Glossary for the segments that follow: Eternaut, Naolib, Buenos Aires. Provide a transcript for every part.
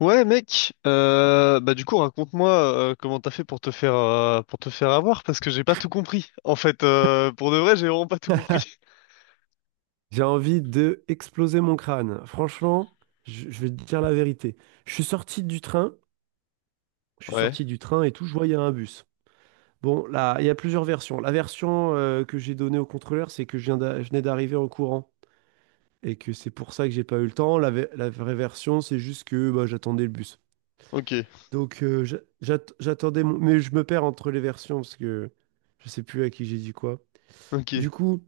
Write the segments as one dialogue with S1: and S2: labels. S1: Ouais mec, bah du coup raconte-moi comment t'as fait pour te faire avoir parce que j'ai pas tout compris. En fait, pour de vrai, j'ai vraiment pas tout compris.
S2: J'ai envie de exploser mon crâne. Franchement, je vais te dire la vérité. Je suis sorti du train,
S1: Ouais.
S2: et tout, je vois, il y a un bus. Bon, là, il y a plusieurs versions. La version que j'ai donnée au contrôleur, c'est que je venais d'arriver en courant et que c'est pour ça que j'ai pas eu le temps. La vraie version, c'est juste que bah, j'attendais le bus.
S1: Ok.
S2: Donc, j'attendais mon. Mais je me perds entre les versions parce que je sais plus à qui j'ai dit quoi. Du
S1: Ok.
S2: coup,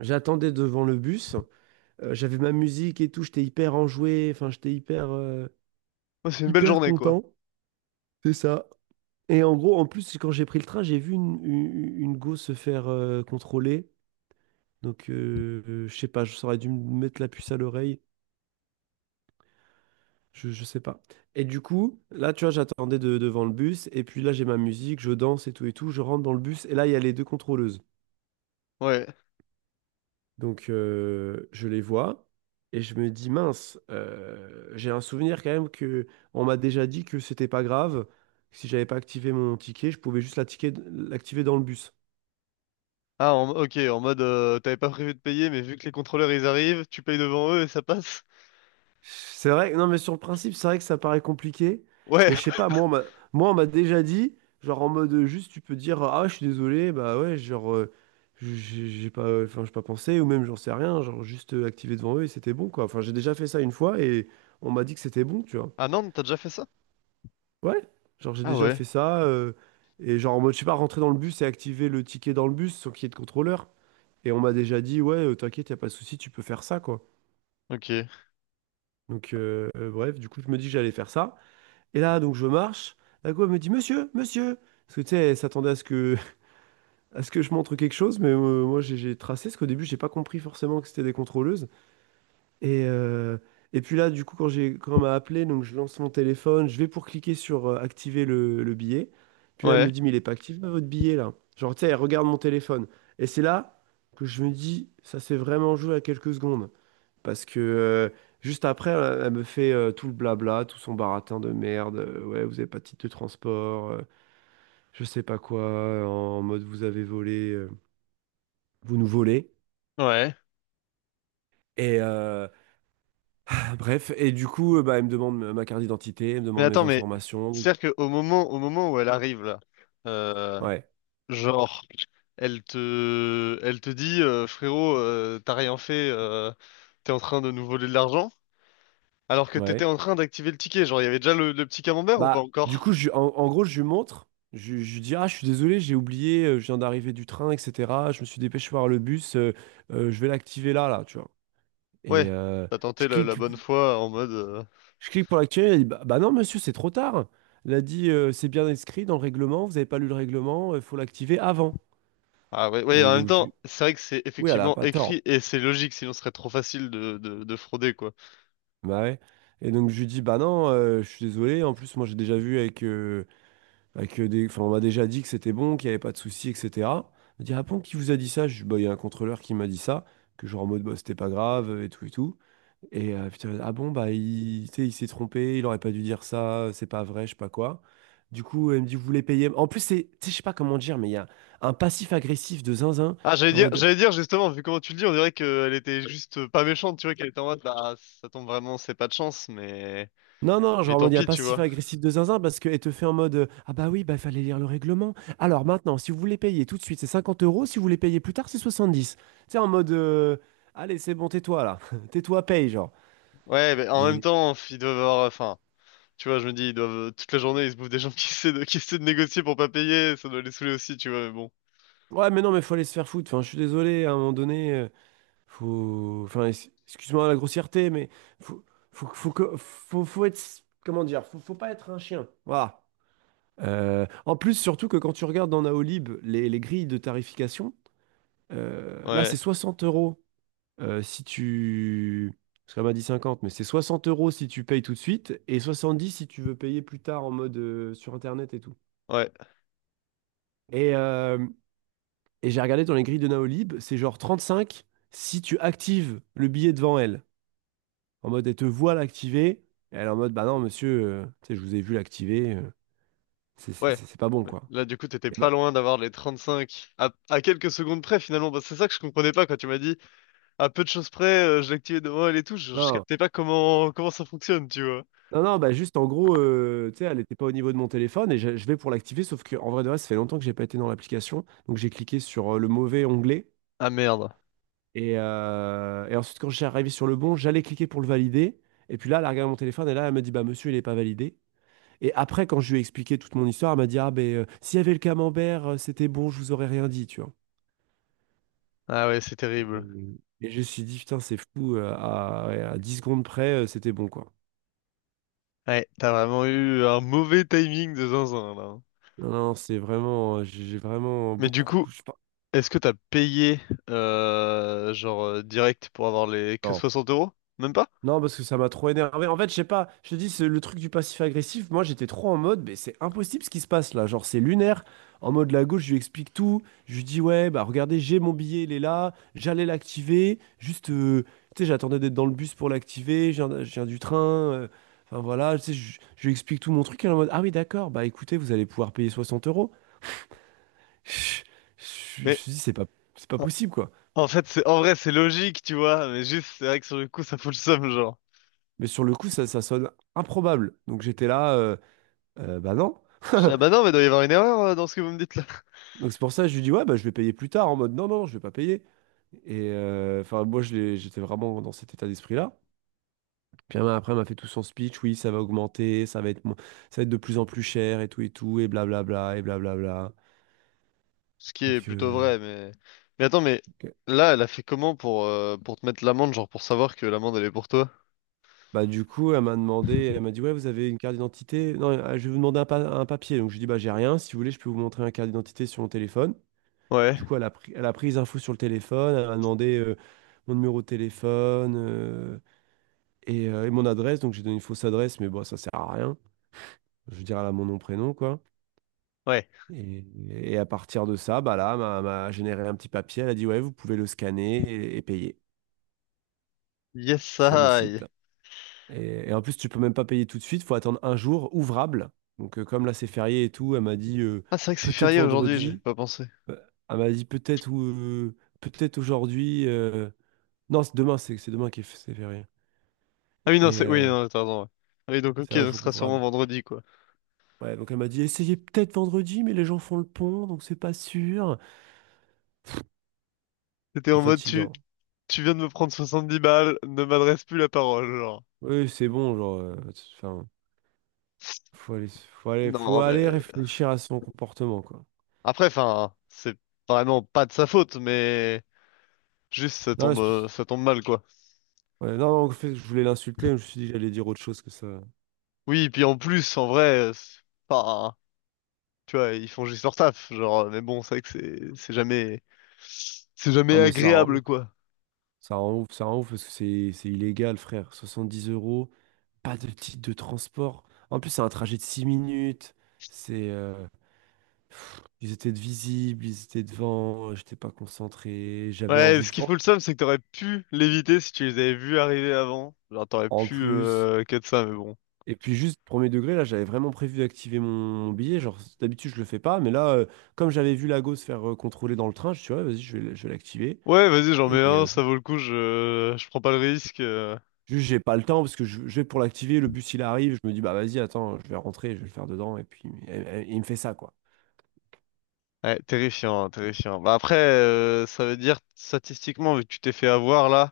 S2: j'attendais devant le bus. J'avais ma musique et tout, j'étais hyper enjoué, enfin j'étais
S1: Ouais, c'est une belle
S2: hyper
S1: journée quoi.
S2: content, c'est ça. Et en gros, en plus, quand j'ai pris le train, j'ai vu une go se faire contrôler. Donc, je sais pas, j'aurais dû me mettre la puce à l'oreille, je sais pas. Et du coup, là, tu vois, j'attendais devant le bus, et puis là, j'ai ma musique, je danse et tout, je rentre dans le bus, et là, il y a les deux contrôleuses.
S1: Ouais.
S2: Donc, je les vois et je me dis, mince, j'ai un souvenir quand même que on m'a déjà dit que c'était pas grave, que si j'avais pas activé mon ticket, je pouvais juste l'activer dans le bus.
S1: Ok en mode t'avais pas prévu de payer mais vu que les contrôleurs ils arrivent, tu payes devant eux et ça passe.
S2: C'est vrai, non, mais sur le principe, c'est vrai que ça paraît compliqué,
S1: Ouais.
S2: mais je sais pas, moi, on m'a déjà dit, genre en mode juste, tu peux dire, ah, je suis désolé, bah ouais, genre, j'ai pas, enfin, j'ai pas pensé, ou même j'en sais rien, genre juste activer devant eux et c'était bon, quoi. Enfin, j'ai déjà fait ça une fois et on m'a dit que c'était bon, tu vois.
S1: Ah non, t'as déjà fait ça?
S2: Ouais, genre j'ai
S1: Ah
S2: déjà
S1: ouais.
S2: fait ça, et genre en mode, je sais pas, rentrer dans le bus et activer le ticket dans le bus sans qu'il y ait de contrôleur. Et on m'a déjà dit, ouais, t'inquiète, y a pas de souci, tu peux faire ça, quoi.
S1: Ok.
S2: Donc, bref, du coup, je me dis que j'allais faire ça. Et là, donc, je marche. La go, elle me dit, monsieur, monsieur. Parce que, tu sais, elle s'attendait à ce que, à ce que je montre quelque chose, mais moi, j'ai tracé, parce qu'au début, j'ai pas compris forcément que c'était des contrôleuses. Et, euh, et puis là, du coup, quand on m'a appelé, donc je lance mon téléphone, je vais pour cliquer sur activer le billet. Puis là, elle me
S1: Ouais.
S2: dit, mais il est pas activé votre billet là. Genre, tu sais, elle regarde mon téléphone. Et c'est là que je me dis, ça s'est vraiment joué à quelques secondes. Parce que juste après, elle, elle me fait tout le blabla, tout son baratin de merde. Ouais, vous avez pas de titre de transport, je sais pas quoi, en mode vous avez volé, vous nous volez.
S1: Ouais.
S2: Et, euh, Bref, et du coup, bah, elle me demande ma carte d'identité, elle me
S1: Mais
S2: demande mes
S1: attends, mais
S2: informations.
S1: c'est-à-dire que au moment où elle arrive là, euh,
S2: Ouais,
S1: genre elle te, elle te dit, frérot, t'as rien fait, t'es en train de nous voler de l'argent, alors que t'étais
S2: ouais.
S1: en train d'activer le ticket. Genre, il y avait déjà le petit camembert ou pas
S2: Bah, du
S1: encore?
S2: coup, en gros, je lui montre, je lui dis, ah, je suis désolé, j'ai oublié, je viens d'arriver du train, etc. Je me suis dépêché par le bus, je vais l'activer là, tu vois. Et
S1: Ouais, t'as
S2: je
S1: tenté la, la
S2: clique,
S1: bonne foi en mode.
S2: je clique pour l'activer, elle dit, bah non, monsieur, c'est trop tard. Elle a dit, c'est bien inscrit dans le règlement, vous n'avez pas lu le règlement, il faut l'activer avant.
S1: Ah ouais, ouais,
S2: Et
S1: en même
S2: donc,
S1: temps, c'est vrai que c'est
S2: oui, elle a
S1: effectivement
S2: pas tort.
S1: écrit et c'est logique, sinon ce serait trop facile de frauder, quoi.
S2: Bah ouais. Et donc je lui dis, bah non, je suis désolé, en plus moi j'ai déjà vu avec des. Enfin, on m'a déjà dit que c'était bon, qu'il n'y avait pas de souci, etc. On m'a dit, ah bon, qui vous a dit ça? Je dis, bah, il y a un contrôleur qui m'a dit ça, que genre en mode, bah, c'était pas grave, et tout, et tout. Et putain, ah bon, bah, il, tu sais, il s'est trompé, il aurait pas dû dire ça, c'est pas vrai, je sais pas quoi. Du coup, elle me dit, vous voulez payer. En plus, c'est, tu sais, je sais pas comment dire, mais il y a un passif agressif de zinzin,
S1: Ah,
S2: genre en mode,
S1: j'allais dire justement, vu comment tu le dis, on dirait qu'elle était juste pas méchante, tu vois, qu'elle était en mode, bah, ça tombe vraiment, c'est pas de chance,
S2: non, non,
S1: mais
S2: genre en
S1: tant
S2: mode, il n'y a
S1: pis,
S2: pas
S1: tu
S2: si fait
S1: vois.
S2: agressif de zinzin parce qu'elle te fait en mode, ah bah oui, bah il fallait lire le règlement. Alors maintenant, si vous voulez payer tout de suite, c'est 50 euros. Si vous voulez payer plus tard, c'est 70. Tu sais, en mode, allez, c'est bon, tais-toi là. Tais-toi, paye, genre.
S1: Ouais, mais en même
S2: Et
S1: temps, ils doivent avoir, enfin. Tu vois, je me dis, ils doivent, toute la journée, ils se bouffent des gens qui essaient de négocier pour pas payer, ça doit les saouler aussi, tu vois, mais bon.
S2: ouais, mais non, mais faut aller se faire foutre. Enfin, je suis désolé, à un moment donné, faut. Enfin, excuse-moi la grossièreté, mais faut, faut être. Comment dire? Faut, faut pas être un chien. Voilà. En plus, surtout que quand tu regardes dans Naolib les grilles de tarification, là, c'est
S1: Ouais,
S2: 60 euros si tu. Parce qu'elle m'a dit 50, mais c'est 60 euros si tu payes tout de suite et 70 si tu veux payer plus tard en mode sur Internet et tout.
S1: ouais,
S2: Et, euh, et j'ai regardé dans les grilles de Naolib, c'est genre 35 si tu actives le billet devant elle. En mode, elle te voit l'activer. Et elle est en mode, bah non, monsieur, tu sais, je vous ai vu l'activer.
S1: ouais.
S2: C'est pas bon,
S1: Ouais.
S2: quoi.
S1: Là, du coup, t'étais
S2: Et
S1: pas
S2: bah,
S1: loin d'avoir les 35 à quelques secondes près, finalement. Parce que c'est ça que je comprenais pas quand tu m'as dit, à peu de choses près, je l'activais devant elle et tout. Je
S2: non.
S1: captais pas comment, comment ça fonctionne, tu vois.
S2: Non, non, bah juste en gros, tu sais, elle n'était pas au niveau de mon téléphone et je vais pour l'activer, sauf que en vrai de vrai, ça fait longtemps que j'ai pas été dans l'application. Donc j'ai cliqué sur le mauvais onglet
S1: Ah merde.
S2: et ensuite quand j'ai arrivé sur le bon, j'allais cliquer pour le valider. Et puis là, elle a regardé mon téléphone et là, elle me dit, bah monsieur, il n'est pas validé. Et après, quand je lui ai expliqué toute mon histoire, elle m'a dit, ah ben s'il y avait le camembert, c'était bon, je vous aurais rien dit, tu vois.
S1: Ah ouais, c'est
S2: Et,
S1: terrible.
S2: et je me suis dit, putain, c'est fou, ouais, à 10 secondes près, c'était bon, quoi.
S1: Ouais, t'as vraiment eu un mauvais timing de zinzin, là.
S2: Non, non, c'est vraiment, j'ai vraiment
S1: Mais du
S2: beaucoup.
S1: coup,
S2: Je sais pas.
S1: est-ce que t'as payé genre direct pour avoir les que 60 euros? Même pas?
S2: Non, parce que ça m'a trop énervé. En fait, je sais pas, je te dis, c'est le truc du passif agressif. Moi, j'étais trop en mode, mais c'est impossible ce qui se passe là. Genre, c'est lunaire. En mode, la gauche, je lui explique tout. Je lui dis, ouais, bah regardez, j'ai mon billet, il est là. J'allais l'activer. Juste, tu sais, j'attendais d'être dans le bus pour l'activer. Je viens du train. euh, Enfin, voilà, tu sais, je lui explique tout mon truc. Elle est en mode, ah oui, d'accord, bah écoutez, vous allez pouvoir payer 60 euros. Je je je me
S1: Mais
S2: suis dit, c'est pas
S1: en,
S2: possible, quoi.
S1: en fait c'est en vrai c'est logique tu vois, mais juste c'est vrai que sur le coup ça fout le seum genre.
S2: Mais sur le coup, ça sonne improbable. Donc, j'étais là, bah non.
S1: Je dis, ah bah non mais il doit y avoir une erreur dans ce que vous me dites là.
S2: Donc c'est pour ça que je lui dis, ouais, bah, je vais payer plus tard, en mode, non, non, je vais pas payer. Et enfin, moi, j'étais vraiment dans cet état d'esprit-là. Puis après, elle m'a fait tout son speech, oui, ça va augmenter, ça va être de plus en plus cher, et tout, et tout, et blablabla, et blablabla.
S1: Ce qui est
S2: Donc,
S1: plutôt vrai, mais… Mais attends, mais
S2: ok.
S1: là, elle a fait comment pour te mettre l'amende, genre pour savoir que l'amende, elle est pour toi?
S2: Bah, du coup, elle m'a dit, ouais, vous avez une carte d'identité? Non, je vais vous demander un papier. Donc, je lui dis, bah, j'ai rien, si vous voulez, je peux vous montrer un carte d'identité sur mon téléphone.
S1: Ouais,
S2: Du coup, elle a pris les infos sur le téléphone, elle m'a demandé mon numéro de téléphone. Et mon adresse, donc j'ai donné une fausse adresse, mais bon, ça sert à rien. Je veux dire, elle a mon nom, prénom, quoi.
S1: ouais.
S2: Et à partir de ça, bah là, m'a généré un petit papier. Elle a dit, ouais, vous pouvez le scanner et payer
S1: Yes,
S2: sur le site.
S1: I.
S2: Et en plus, tu peux même pas payer tout de suite, faut attendre un jour ouvrable. Donc, comme là, c'est férié et tout, elle m'a dit,
S1: Ah, c'est vrai que c'est
S2: peut-être
S1: férié aujourd'hui, j'ai
S2: vendredi.
S1: pas pensé.
S2: Euh, Elle m'a dit, peut-être ou peut-être aujourd'hui. Non, c'est demain, c'est demain qui est c'est férié.
S1: Ah oui, non,
S2: Et
S1: c'est… Oui, non, t'as raison, ouais. Ah oui, donc ok,
S2: c'est un
S1: donc ce
S2: jour
S1: sera sûrement
S2: ouvrable.
S1: vendredi, quoi.
S2: Ouais, donc elle m'a dit, essayez peut-être vendredi, mais les gens font le pont, donc c'est pas sûr.
S1: C'était
S2: C'est
S1: en mode, tu…
S2: fatigant.
S1: tu viens de me prendre 70 balles, ne m'adresse plus la parole, genre.
S2: Oui, c'est bon, genre, enfin, faut aller, faut aller, faut
S1: Non,
S2: aller
S1: mais…
S2: réfléchir à son comportement, quoi.
S1: Après, enfin, c'est vraiment pas de sa faute, mais… Juste,
S2: Non, c'est-
S1: ça tombe mal, quoi.
S2: ouais, non, en fait, je voulais l'insulter, mais je me suis dit que j'allais dire autre chose que ça.
S1: Oui, et puis en plus, en vrai, c'est pas… tu vois, ils font juste leur taf, genre, mais bon, c'est vrai que c'est jamais c'est jamais
S2: Non, mais ça rend
S1: agréable,
S2: ouf,
S1: quoi.
S2: ça rend ouf, ça rend ouf, parce que c'est illégal, frère. 70 euros, pas de titre de transport. En plus, c'est un trajet de 6 minutes. C'est, pff, ils étaient de visibles, ils étaient devant, j'étais pas concentré, j'avais
S1: Ouais,
S2: envie
S1: ce
S2: de…
S1: qui fout le seum, c'est que t'aurais pu l'éviter si tu les avais vus arriver avant. Genre, t'aurais
S2: En
S1: pu
S2: plus.
S1: cut ça, mais bon.
S2: Et puis juste premier degré, là, j'avais vraiment prévu d'activer mon billet. Genre, d'habitude, je le fais pas, mais là, comme j'avais vu Lago se faire contrôler dans le train, je suis ouais, vas-y, je vais, je vais l'activer.
S1: Ouais, vas-y, j'en
S2: Et
S1: mets un, ça vaut le coup, je prends pas le risque.
S2: juste, j'ai pas le temps parce que je vais pour l'activer, le bus il arrive, je me dis bah vas-y, attends, je vais rentrer, je vais le faire dedans, et puis il me fait ça quoi.
S1: Ouais, terrifiant, hein, terrifiant. Bah après, ça veut dire, statistiquement, vu que tu t'es fait avoir, là,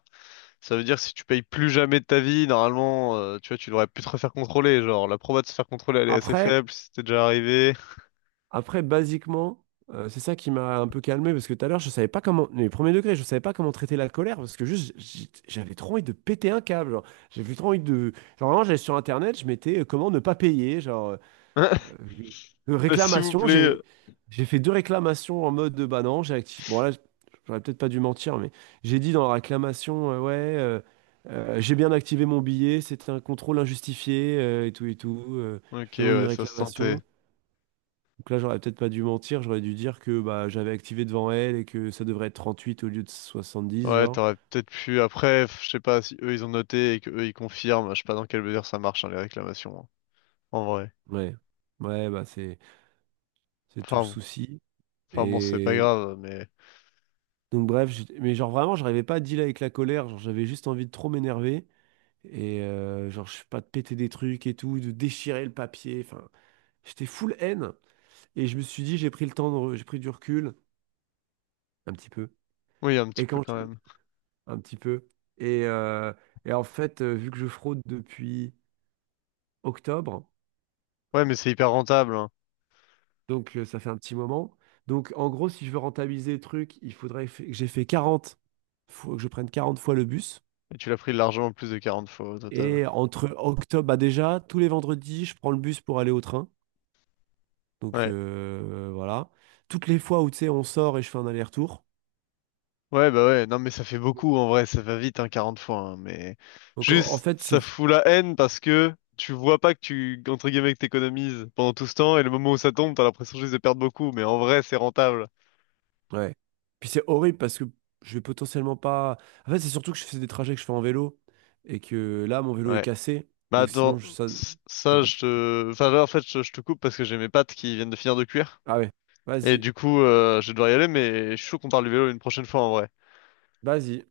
S1: ça veut dire si tu payes plus jamais de ta vie, normalement, tu vois, tu devrais plus te refaire contrôler. Genre, la proba de se faire contrôler, elle est assez
S2: Après,
S1: faible, si c'était déjà arrivé.
S2: Après, basiquement, c'est ça qui m'a un peu calmé parce que tout à l'heure, je savais pas comment, les premiers degrés, je savais pas comment traiter la colère parce que juste, j'avais trop envie de péter un câble, genre. J'avais trop envie de. Genre, vraiment, j'allais sur Internet, je mettais comment ne pas payer, genre,
S1: S'il vous
S2: réclamation.
S1: plaît.
S2: J'ai fait deux réclamations en mode de bah non, j'ai activé. Bon, là, j'aurais peut-être pas dû mentir, mais j'ai dit dans la réclamation, ouais, j'ai bien activé mon billet, c'était un contrôle injustifié et tout et tout.
S1: Ok,
S2: Je demande une
S1: ouais, ça se sentait.
S2: réclamation. Donc là, j'aurais peut-être pas dû mentir, j'aurais dû dire que bah, j'avais activé devant elle et que ça devrait être 38 au lieu de 70,
S1: Ouais,
S2: genre.
S1: t'aurais peut-être pu. Après, je sais pas si eux ils ont noté et que eux ils confirment. Je sais pas dans quelle mesure ça marche, hein, les réclamations. Hein, en vrai.
S2: Ouais, ouais, bah c'est tout le
S1: Enfin bon.
S2: souci.
S1: Enfin bon, c'est pas
S2: Et
S1: grave, mais.
S2: donc bref, mais genre vraiment, j'arrivais pas à dealer avec la colère, genre j'avais juste envie de trop m'énerver et genre je sais pas de péter des trucs et tout, de déchirer le papier, enfin, j'étais full haine et je me suis dit j'ai pris le temps de j'ai pris du recul un petit peu.
S1: Oui, un petit
S2: Et
S1: peu
S2: quand
S1: quand
S2: j'ai
S1: même.
S2: un petit peu et euh, et en fait, vu que je fraude depuis octobre.
S1: Ouais, mais c'est hyper rentable, hein.
S2: Donc, ça fait un petit moment. Donc, en gros, si je veux rentabiliser le truc, il faudrait fa- que j'ai fait 40 faut que je prenne 40 fois le bus.
S1: Et tu l'as pris largement plus de 40 fois au total.
S2: Et entre octobre, bah déjà, tous les vendredis, je prends le bus pour aller au train. Donc,
S1: Ouais.
S2: voilà. Toutes les fois où, tu sais, on sort et je fais un aller-retour.
S1: Ouais, bah ouais. Non, mais ça fait beaucoup en vrai. Ça va vite, hein, 40 fois. Hein, mais.
S2: Donc, en
S1: Juste,
S2: fait,
S1: ça
S2: c'est…
S1: fout la haine parce que. Tu vois pas que tu, entre guillemets, que t'économises pendant tout ce temps, et le moment où ça tombe, t'as l'impression juste de perdre beaucoup, mais en vrai, c'est rentable.
S2: Ouais. Puis c'est horrible parce que je vais potentiellement pas… En fait, c'est surtout que je fais des trajets que je fais en vélo et que là, mon vélo est
S1: Ouais.
S2: cassé.
S1: Mais
S2: Donc, sinon,
S1: attends,
S2: ça… ça
S1: ça,
S2: dev-
S1: je te… Enfin, là, en fait, je te coupe parce que j'ai mes pattes qui viennent de finir de cuire.
S2: Ah ouais.
S1: Et
S2: Vas-y.
S1: du coup, je vais devoir y aller, mais je suis chaud qu'on parle du vélo une prochaine fois, en vrai.
S2: Vas-y.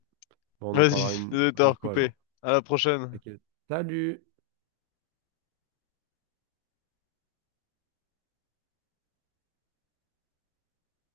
S2: Bon, on en
S1: Vas-y,
S2: parlera une
S1: désolé de
S2: prochaine
S1: t'avoir
S2: fois alors.
S1: coupé. À la prochaine.
S2: Ok. Salut!